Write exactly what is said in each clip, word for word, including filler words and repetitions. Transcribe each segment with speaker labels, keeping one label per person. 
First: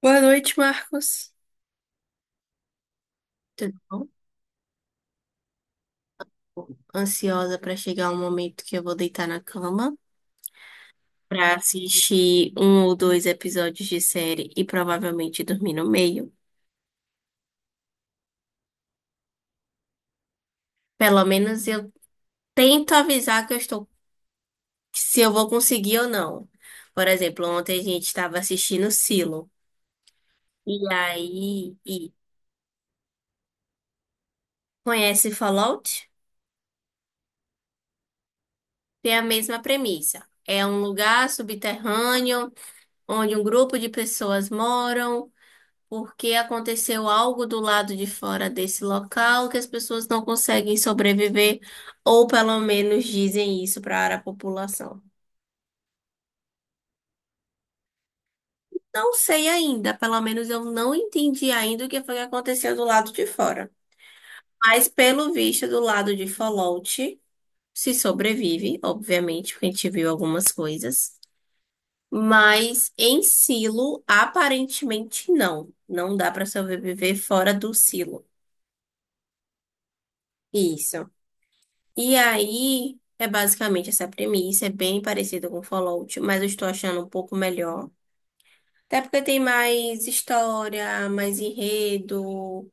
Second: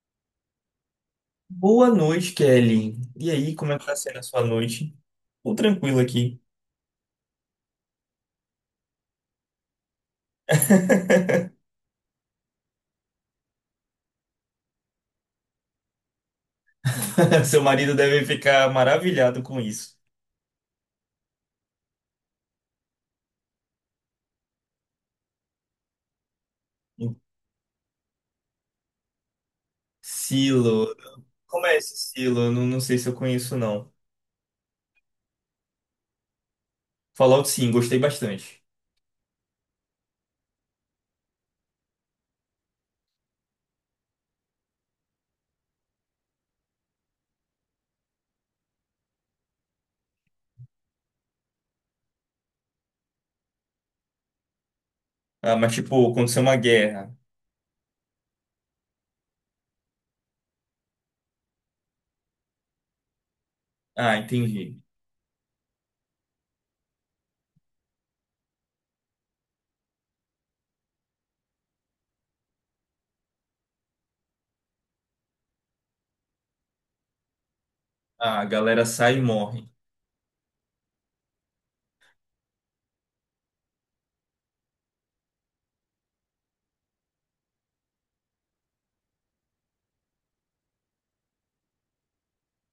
Speaker 1: Boa noite, Marcos.
Speaker 2: Boa noite, Kelly. E aí, como
Speaker 1: Tudo
Speaker 2: é que tá
Speaker 1: bom?
Speaker 2: sendo a sua noite? Tô tranquilo aqui.
Speaker 1: Ansiosa para chegar um momento que eu vou deitar na cama para assistir um ou dois episódios de série e provavelmente dormir no meio.
Speaker 2: Seu marido deve ficar maravilhado com isso.
Speaker 1: Pelo menos eu tento avisar que eu estou, se eu vou conseguir ou não. Por exemplo, ontem a gente estava assistindo Silo e
Speaker 2: Silo. Como é
Speaker 1: aí
Speaker 2: esse
Speaker 1: e
Speaker 2: Silo? Eu não, não sei se eu conheço, não.
Speaker 1: conhece Fallout?
Speaker 2: Fallout, sim, gostei bastante.
Speaker 1: Tem a mesma premissa. É um lugar subterrâneo onde um grupo de pessoas moram, porque aconteceu algo do lado de fora desse local que as pessoas não conseguem sobreviver, ou pelo menos dizem isso para a população.
Speaker 2: Ah, mas tipo, aconteceu uma guerra.
Speaker 1: Não sei ainda, pelo menos eu não entendi ainda o que foi que aconteceu do lado de fora.
Speaker 2: Ah, entendi.
Speaker 1: Mas pelo visto, do lado de Fallout, se sobrevive, obviamente, porque a gente viu algumas coisas. Mas em Silo, aparentemente não. Não dá para sobreviver fora do Silo.
Speaker 2: Ah, a galera sai e morre.
Speaker 1: Isso. E aí é basicamente essa premissa, é bem parecida com Fallout, mas eu estou achando um pouco melhor. Até porque tem mais história, mais enredo,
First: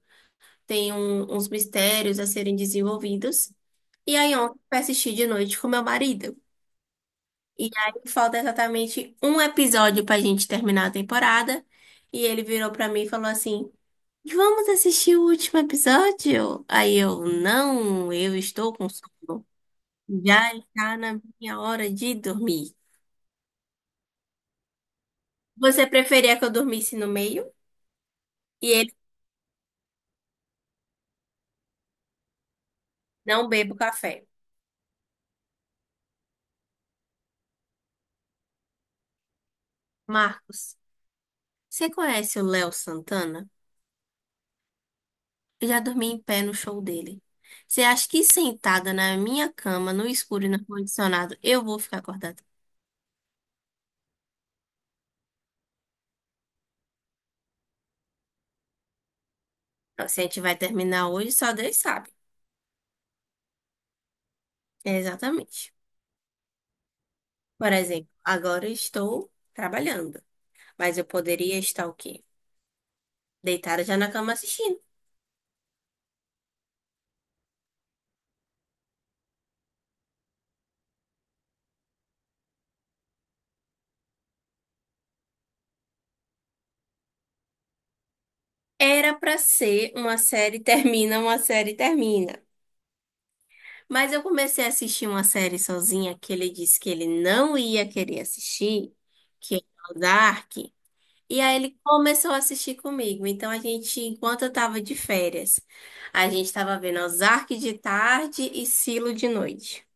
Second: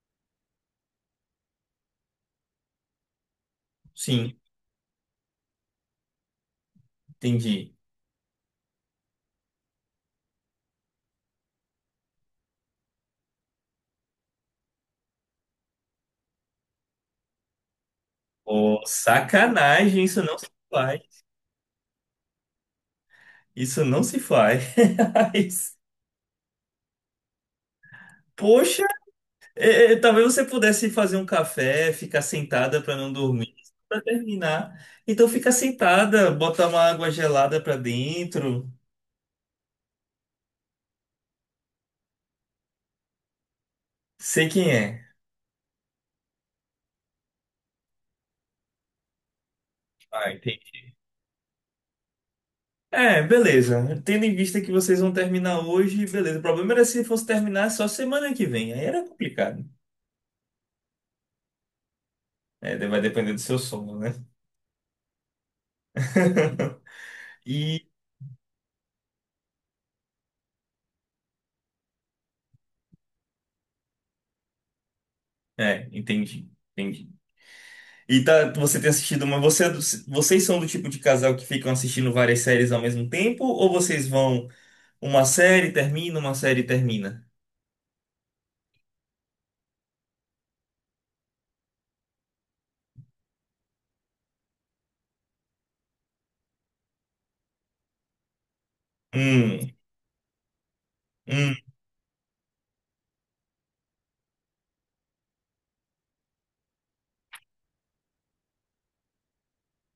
Speaker 1: tem um- uns mistérios a serem desenvolvidos. E aí
Speaker 2: Sim,
Speaker 1: ontem eu assisti de noite com meu marido. E
Speaker 2: entendi.
Speaker 1: aí falta exatamente um episódio pra gente terminar a temporada. E ele virou pra mim e falou assim: Vamos assistir o último episódio? Aí eu, não, eu estou
Speaker 2: Oh,
Speaker 1: com sono.
Speaker 2: sacanagem, isso não se
Speaker 1: Já está na
Speaker 2: faz.
Speaker 1: minha hora de dormir.
Speaker 2: Isso não se faz.
Speaker 1: Você preferia que eu dormisse no meio? E
Speaker 2: Poxa,
Speaker 1: ele
Speaker 2: É, é, talvez você pudesse fazer um café, ficar sentada para não
Speaker 1: não
Speaker 2: dormir,
Speaker 1: bebo
Speaker 2: para
Speaker 1: café.
Speaker 2: terminar. Então fica sentada, bota uma água gelada para dentro.
Speaker 1: Marcos, você conhece o Léo Santana?
Speaker 2: Sei quem é.
Speaker 1: Eu já dormi em pé no show dele. Você acha que sentada na minha cama, no
Speaker 2: Ah,
Speaker 1: escuro e no
Speaker 2: entendi.
Speaker 1: ar-condicionado, eu vou ficar acordada?
Speaker 2: É, beleza. Tendo em vista que vocês vão terminar hoje, beleza. O problema era se fosse terminar só semana que vem. Aí era complicado.
Speaker 1: Não, se a gente vai terminar hoje, só Deus sabe.
Speaker 2: É, vai depender do seu sono, né?
Speaker 1: É, exatamente. Por
Speaker 2: E
Speaker 1: exemplo, agora eu estou trabalhando, mas eu poderia estar o quê? Deitada já na cama assistindo.
Speaker 2: é, entendi, entendi. E tá, você tem assistido, mas você, é do- vocês são do tipo de casal que ficam assistindo várias séries ao mesmo tempo? Ou vocês vão Uma série termina, uma série termina.
Speaker 1: Era pra ser uma série termina, uma série termina. Mas eu comecei a assistir uma série sozinha que ele disse que ele não ia querer assistir, que é
Speaker 2: Hum,
Speaker 1: o Dark. E aí
Speaker 2: hum.
Speaker 1: ele começou a assistir comigo. Então a gente, enquanto eu tava de férias, a gente tava vendo Ozark de tarde e Silo de noite.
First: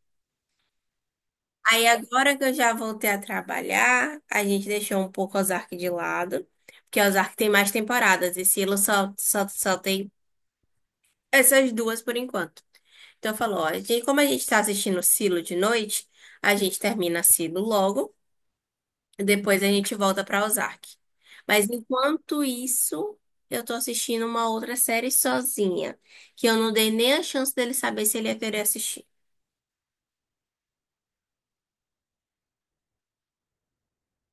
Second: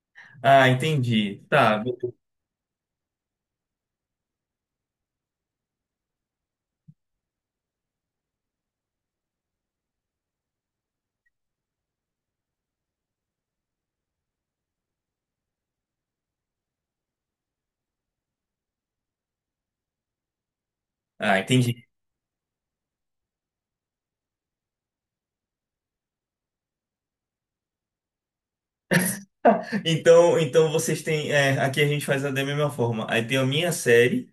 Speaker 2: Ah, entendi. Tá,
Speaker 1: Aí
Speaker 2: beleza.
Speaker 1: agora que eu já voltei a trabalhar, a gente deixou um pouco Ozark de lado, porque Ozark tem mais temporadas e Silo só, só, só tem essas duas por enquanto. Então falou, ó, a gente- como a gente tá assistindo Silo de noite, a gente termina Silo logo, e depois a gente volta pra Ozark.
Speaker 2: Ah,
Speaker 1: Mas
Speaker 2: entendi.
Speaker 1: enquanto isso, eu tô assistindo uma outra série sozinha, que eu não dei nem a chance dele saber se ele ia querer assistir.
Speaker 2: Então, então vocês têm. É, aqui a gente faz da mesma forma. Aí tem a minha série.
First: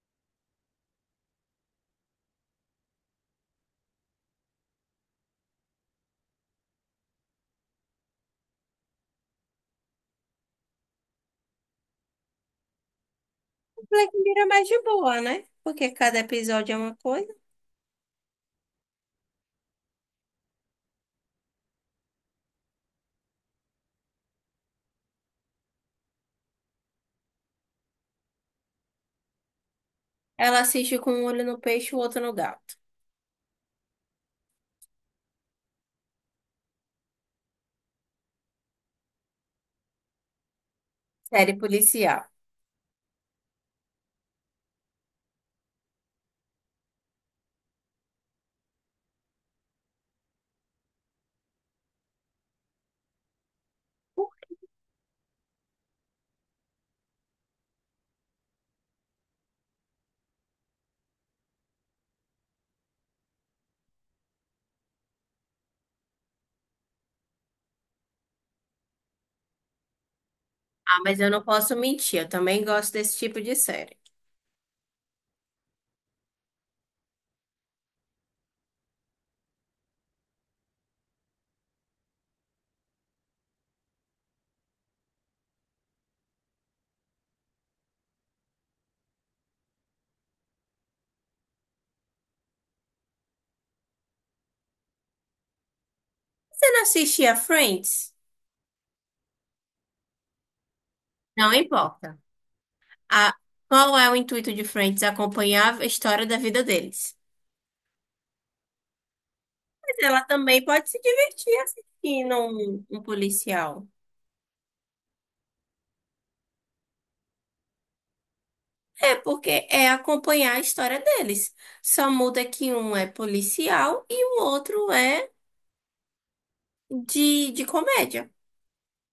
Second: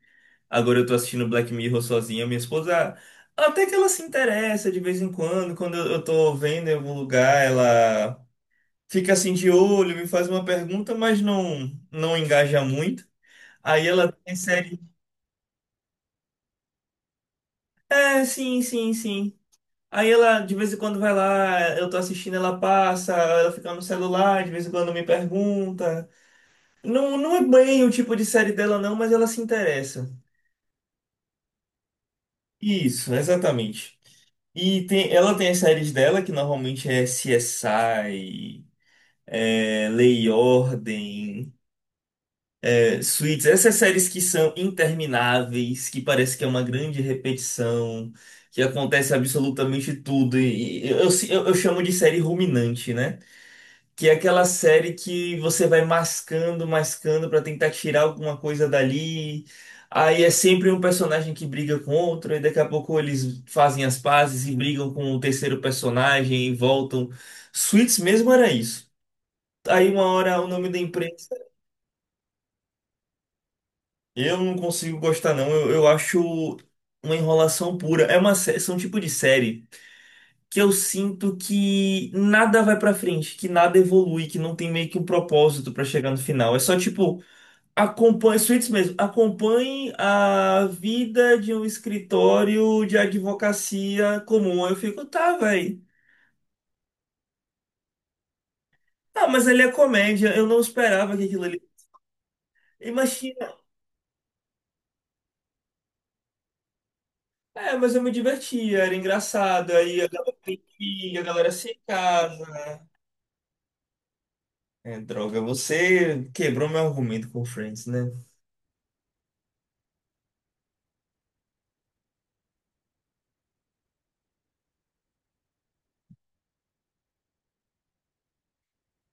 Speaker 2: Agora eu tô assistindo Black Mirror sozinha. Minha esposa. Até que ela se interessa de vez em quando. Quando eu eu tô vendo em algum lugar, ela fica assim de olho, me faz uma pergunta, mas não, não engaja muito. Aí
Speaker 1: Black
Speaker 2: ela tem
Speaker 1: Mirror é mais de
Speaker 2: série.
Speaker 1: boa, né? Porque cada episódio é uma coisa.
Speaker 2: É, sim, sim, sim. Aí ela de vez em quando vai lá, eu tô assistindo, ela passa, ela fica no celular, de vez em quando me pergunta. Não, não é bem o tipo de série dela não, mas ela se interessa.
Speaker 1: Ela assiste com um olho no peixe e o outro no gato.
Speaker 2: Isso, exatamente. E tem, ela tem as séries dela, que normalmente é C S I, é, Lei e Ordem,
Speaker 1: Série policial.
Speaker 2: é, Suits, essas séries que são intermináveis, que parece que é uma grande repetição, que acontece absolutamente tudo. E, e eu, eu eu chamo de série ruminante, né? Que é aquela série que você vai mascando, mascando pra tentar tirar alguma coisa dali. Aí é sempre um personagem que briga com outro, e daqui a pouco eles fazem as pazes e brigam com o terceiro personagem e voltam. Suits mesmo era isso. Aí uma hora o nome da
Speaker 1: Ah, mas
Speaker 2: empresa.
Speaker 1: eu não posso mentir, eu também gosto desse tipo de série.
Speaker 2: Eu não consigo gostar, não. Eu, eu acho uma enrolação pura. É uma, sé- são um tipo de série que eu sinto que nada vai pra frente, que nada evolui, que não tem meio que um propósito pra chegar no final. É só tipo. Acompanhe, Suítes mesmo, acompanhe a vida de um escritório de advocacia comum. Eu fico, tá, velho.
Speaker 1: Você não assistia Friends?
Speaker 2: Ah, mas ele é comédia, eu não esperava que aquilo
Speaker 1: Não
Speaker 2: ali.
Speaker 1: importa. A,
Speaker 2: Imagina,
Speaker 1: qual é o intuito de Friends? Acompanhar a história da vida deles.
Speaker 2: é, mas eu me divertia, era engraçado.
Speaker 1: Mas
Speaker 2: Aí a
Speaker 1: ela
Speaker 2: galera tem
Speaker 1: também pode se
Speaker 2: filho, a galera
Speaker 1: divertir
Speaker 2: se
Speaker 1: assistindo
Speaker 2: casa.
Speaker 1: um, um policial.
Speaker 2: É, droga, você quebrou meu argumento com Friends, né?
Speaker 1: É, porque é acompanhar a história deles. Só muda que um é policial e o outro é de, de comédia.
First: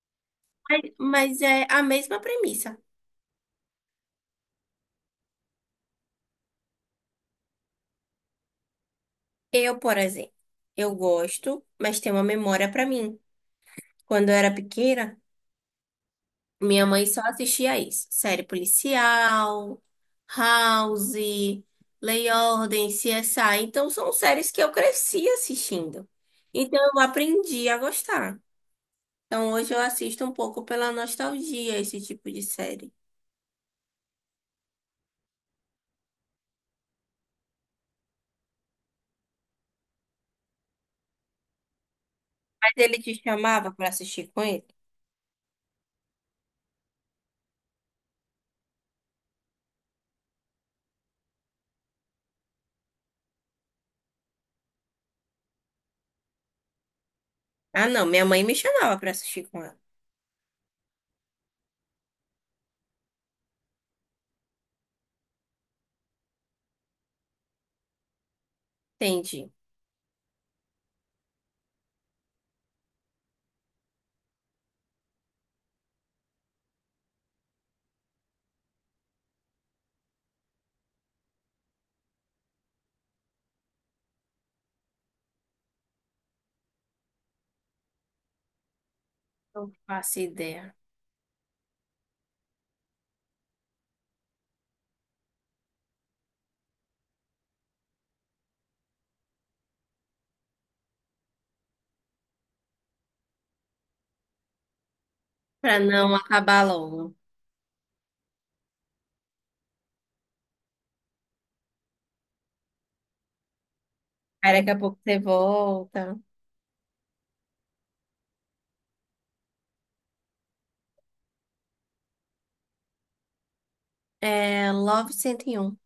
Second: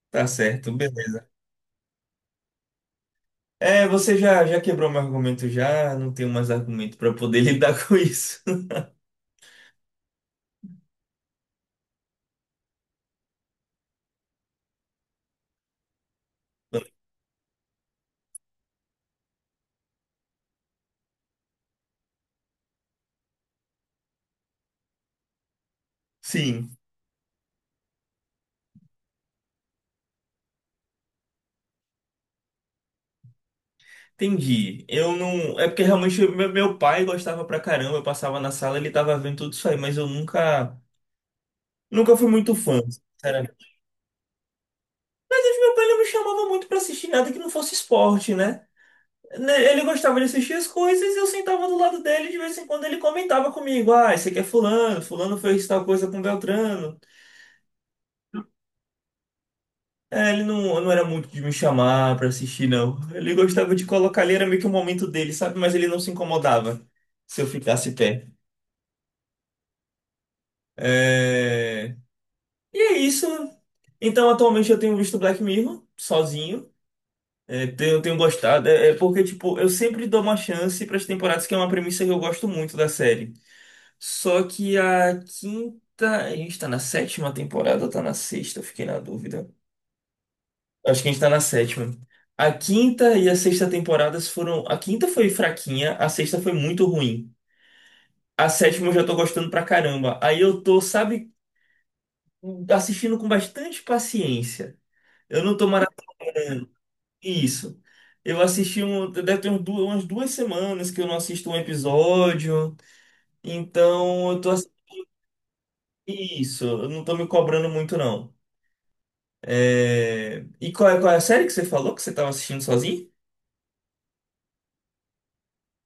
Speaker 2: Tá certo,
Speaker 1: Mas,
Speaker 2: beleza.
Speaker 1: mas é a mesma premissa.
Speaker 2: É, você já, já quebrou meu argumento já, não tenho mais argumento pra poder lidar com isso.
Speaker 1: Eu, por exemplo, eu gosto, mas tem uma memória pra mim. Quando eu era pequena, minha mãe só assistia isso. Série policial, House, Lei e Ordem, C S I. Então, são séries que eu cresci assistindo.
Speaker 2: Sim.
Speaker 1: Então, eu aprendi a gostar. Então, hoje eu assisto um pouco pela nostalgia esse tipo de série.
Speaker 2: Entendi. Eu não. É porque realmente meu meu pai gostava pra caramba, eu passava na sala, ele tava vendo tudo isso aí, mas eu nunca. Nunca fui muito
Speaker 1: Mas
Speaker 2: fã,
Speaker 1: ele te
Speaker 2: sinceramente.
Speaker 1: chamava pra assistir com ele?
Speaker 2: Mas meu pai não me chamava muito pra assistir nada que não fosse esporte, né? Né, Ele gostava de assistir as coisas e eu sentava do lado dele e de vez em quando ele comentava comigo: Ah, esse aqui é Fulano, Fulano fez tal coisa com Beltrano.
Speaker 1: Ah, não. Minha mãe me chamava pra assistir com ela.
Speaker 2: É, ele não, não era muito de me chamar pra assistir, não. Ele gostava de colocar ali, era meio que o momento dele, sabe? Mas ele não se incomodava se eu ficasse pé.
Speaker 1: Entendi.
Speaker 2: É, E é isso. Então, atualmente eu tenho visto Black Mirror sozinho. É, tenho, tenho gostado. É, é porque, tipo, eu sempre dou uma chance para as temporadas, que é uma premissa que eu gosto muito da série. Só que a quinta. A gente tá na sétima temporada ou tá na sexta? Eu fiquei na dúvida.
Speaker 1: Não faço ideia.
Speaker 2: Acho que a gente tá na sétima. A quinta e a sexta temporadas foram. A quinta foi fraquinha, a sexta foi muito ruim. A sétima eu já tô gostando pra caramba. Aí eu tô, sabe, assistindo com bastante paciência. Eu não tô
Speaker 1: Pra
Speaker 2: maratonando.
Speaker 1: não acabar logo.
Speaker 2: Isso. Eu assisti um, deve ter uns du- umas duas semanas que eu não assisto um episódio, então eu tô
Speaker 1: Aí daqui a
Speaker 2: assistindo
Speaker 1: pouco você volta.
Speaker 2: isso, eu não tô me cobrando muito não. É, E qual é, qual é a série que você falou que você tava assistindo sozinho?
Speaker 1: É Love cento e um.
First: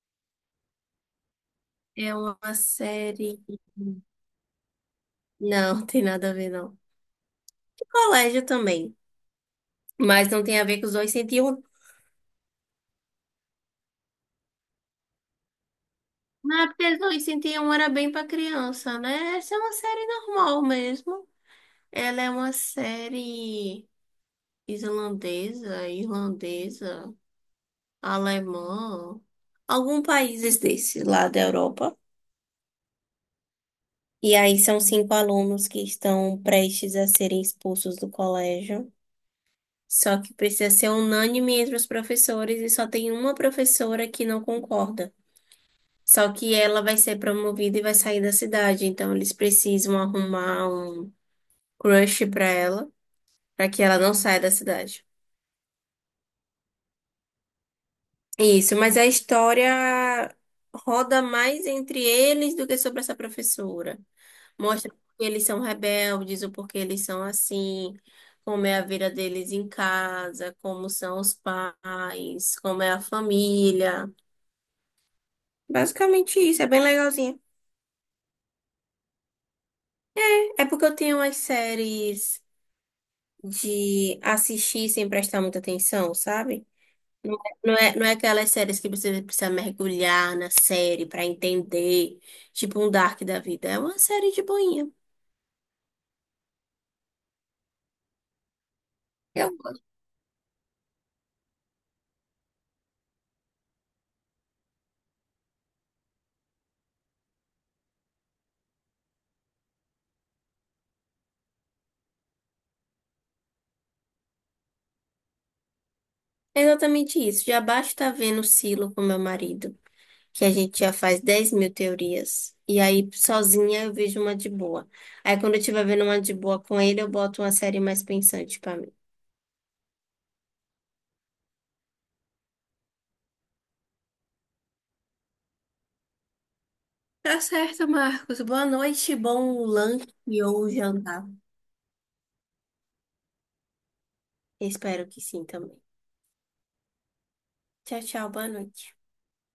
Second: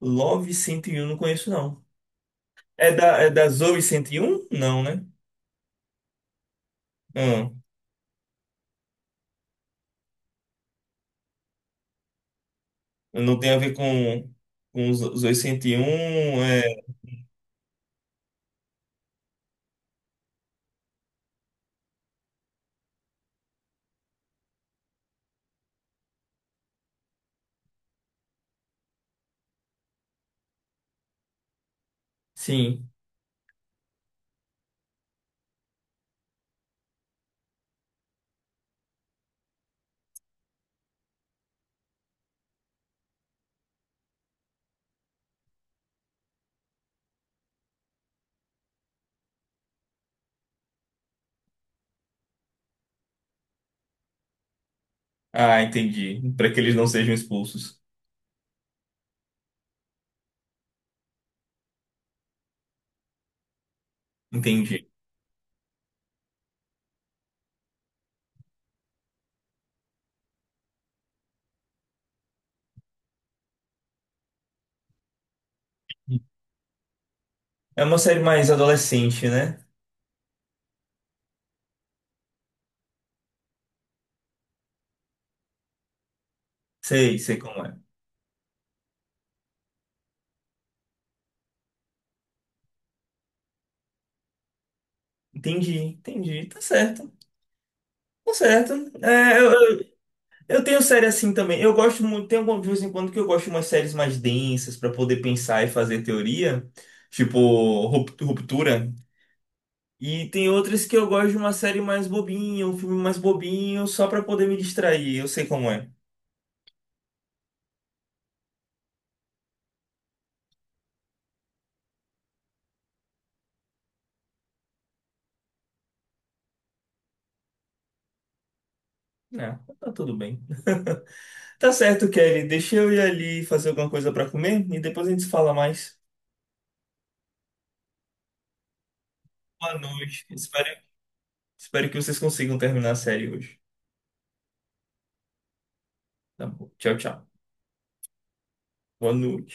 Speaker 2: Love cento e um, não conheço não.
Speaker 1: É uma
Speaker 2: É da, é
Speaker 1: série.
Speaker 2: da Zoe cento e um? Não, né?
Speaker 1: Não, tem nada a ver, não.
Speaker 2: Hum,
Speaker 1: De colégio também. Mas não tem a ver com os cento e um.
Speaker 2: não tem a ver com, com os os Zoe cento e um,
Speaker 1: Não, é
Speaker 2: é...
Speaker 1: porque os duzentos e um era bem pra criança, né? Essa é uma série normal mesmo. Ela é uma série islandesa, irlandesa, alemã, algum países desses lá da Europa.
Speaker 2: Sim.
Speaker 1: E aí são cinco alunos que estão prestes a serem expulsos do colégio. Só que precisa ser unânime entre os professores e só tem uma professora que não concorda. Só que ela vai ser promovida e vai sair da cidade, então eles precisam arrumar um crush pra ela, pra que ela não saia da cidade.
Speaker 2: Ah, entendi. Para que eles não sejam expulsos.
Speaker 1: Isso, mas a história roda mais entre eles do que sobre essa professora.
Speaker 2: Entendi.
Speaker 1: Mostra porque eles são rebeldes, o porquê eles são assim, como é a vida deles em casa, como são os pais, como é a família. Basicamente isso, é bem legalzinho.
Speaker 2: É uma série mais adolescente, né?
Speaker 1: É porque eu tenho umas séries de assistir sem prestar muita atenção, sabe?
Speaker 2: Sei,
Speaker 1: Não
Speaker 2: sei como
Speaker 1: é, não
Speaker 2: é.
Speaker 1: é, não é aquelas séries que você precisa mergulhar na série pra entender, tipo um Dark da vida. É uma série de boinha.
Speaker 2: Entendi, entendi. Tá certo. Tá certo. É, eu,
Speaker 1: Eu-
Speaker 2: eu, eu tenho série assim também. Eu gosto muito, tem algum de vez em quando que eu gosto de umas séries mais densas pra poder pensar e fazer teoria, tipo Rup- Ruptura. E tem outras que eu gosto de uma série mais bobinha, um filme mais bobinho, só pra poder me distrair. Eu sei como é.
Speaker 1: é exatamente isso. Já basta estar vendo Silo com meu marido, que a gente já faz dez mil teorias. E aí, sozinha, eu vejo uma de boa. Aí, quando eu estiver vendo uma de boa com ele, eu boto uma série mais pensante pra mim.
Speaker 2: Não, tá tudo bem. Tá certo, Kelly. Deixa eu ir ali fazer alguma coisa pra comer e depois a gente se fala mais.
Speaker 1: Tá certo, Marcos. Boa noite, bom
Speaker 2: Boa
Speaker 1: lanche
Speaker 2: noite. Espero,
Speaker 1: ou jantar.
Speaker 2: espero que vocês consigam terminar a série hoje.
Speaker 1: Espero que sim também.
Speaker 2: Tá bom. Tchau, tchau.
Speaker 1: Tchau, tchau, boa noite.
Speaker 2: Boa noite.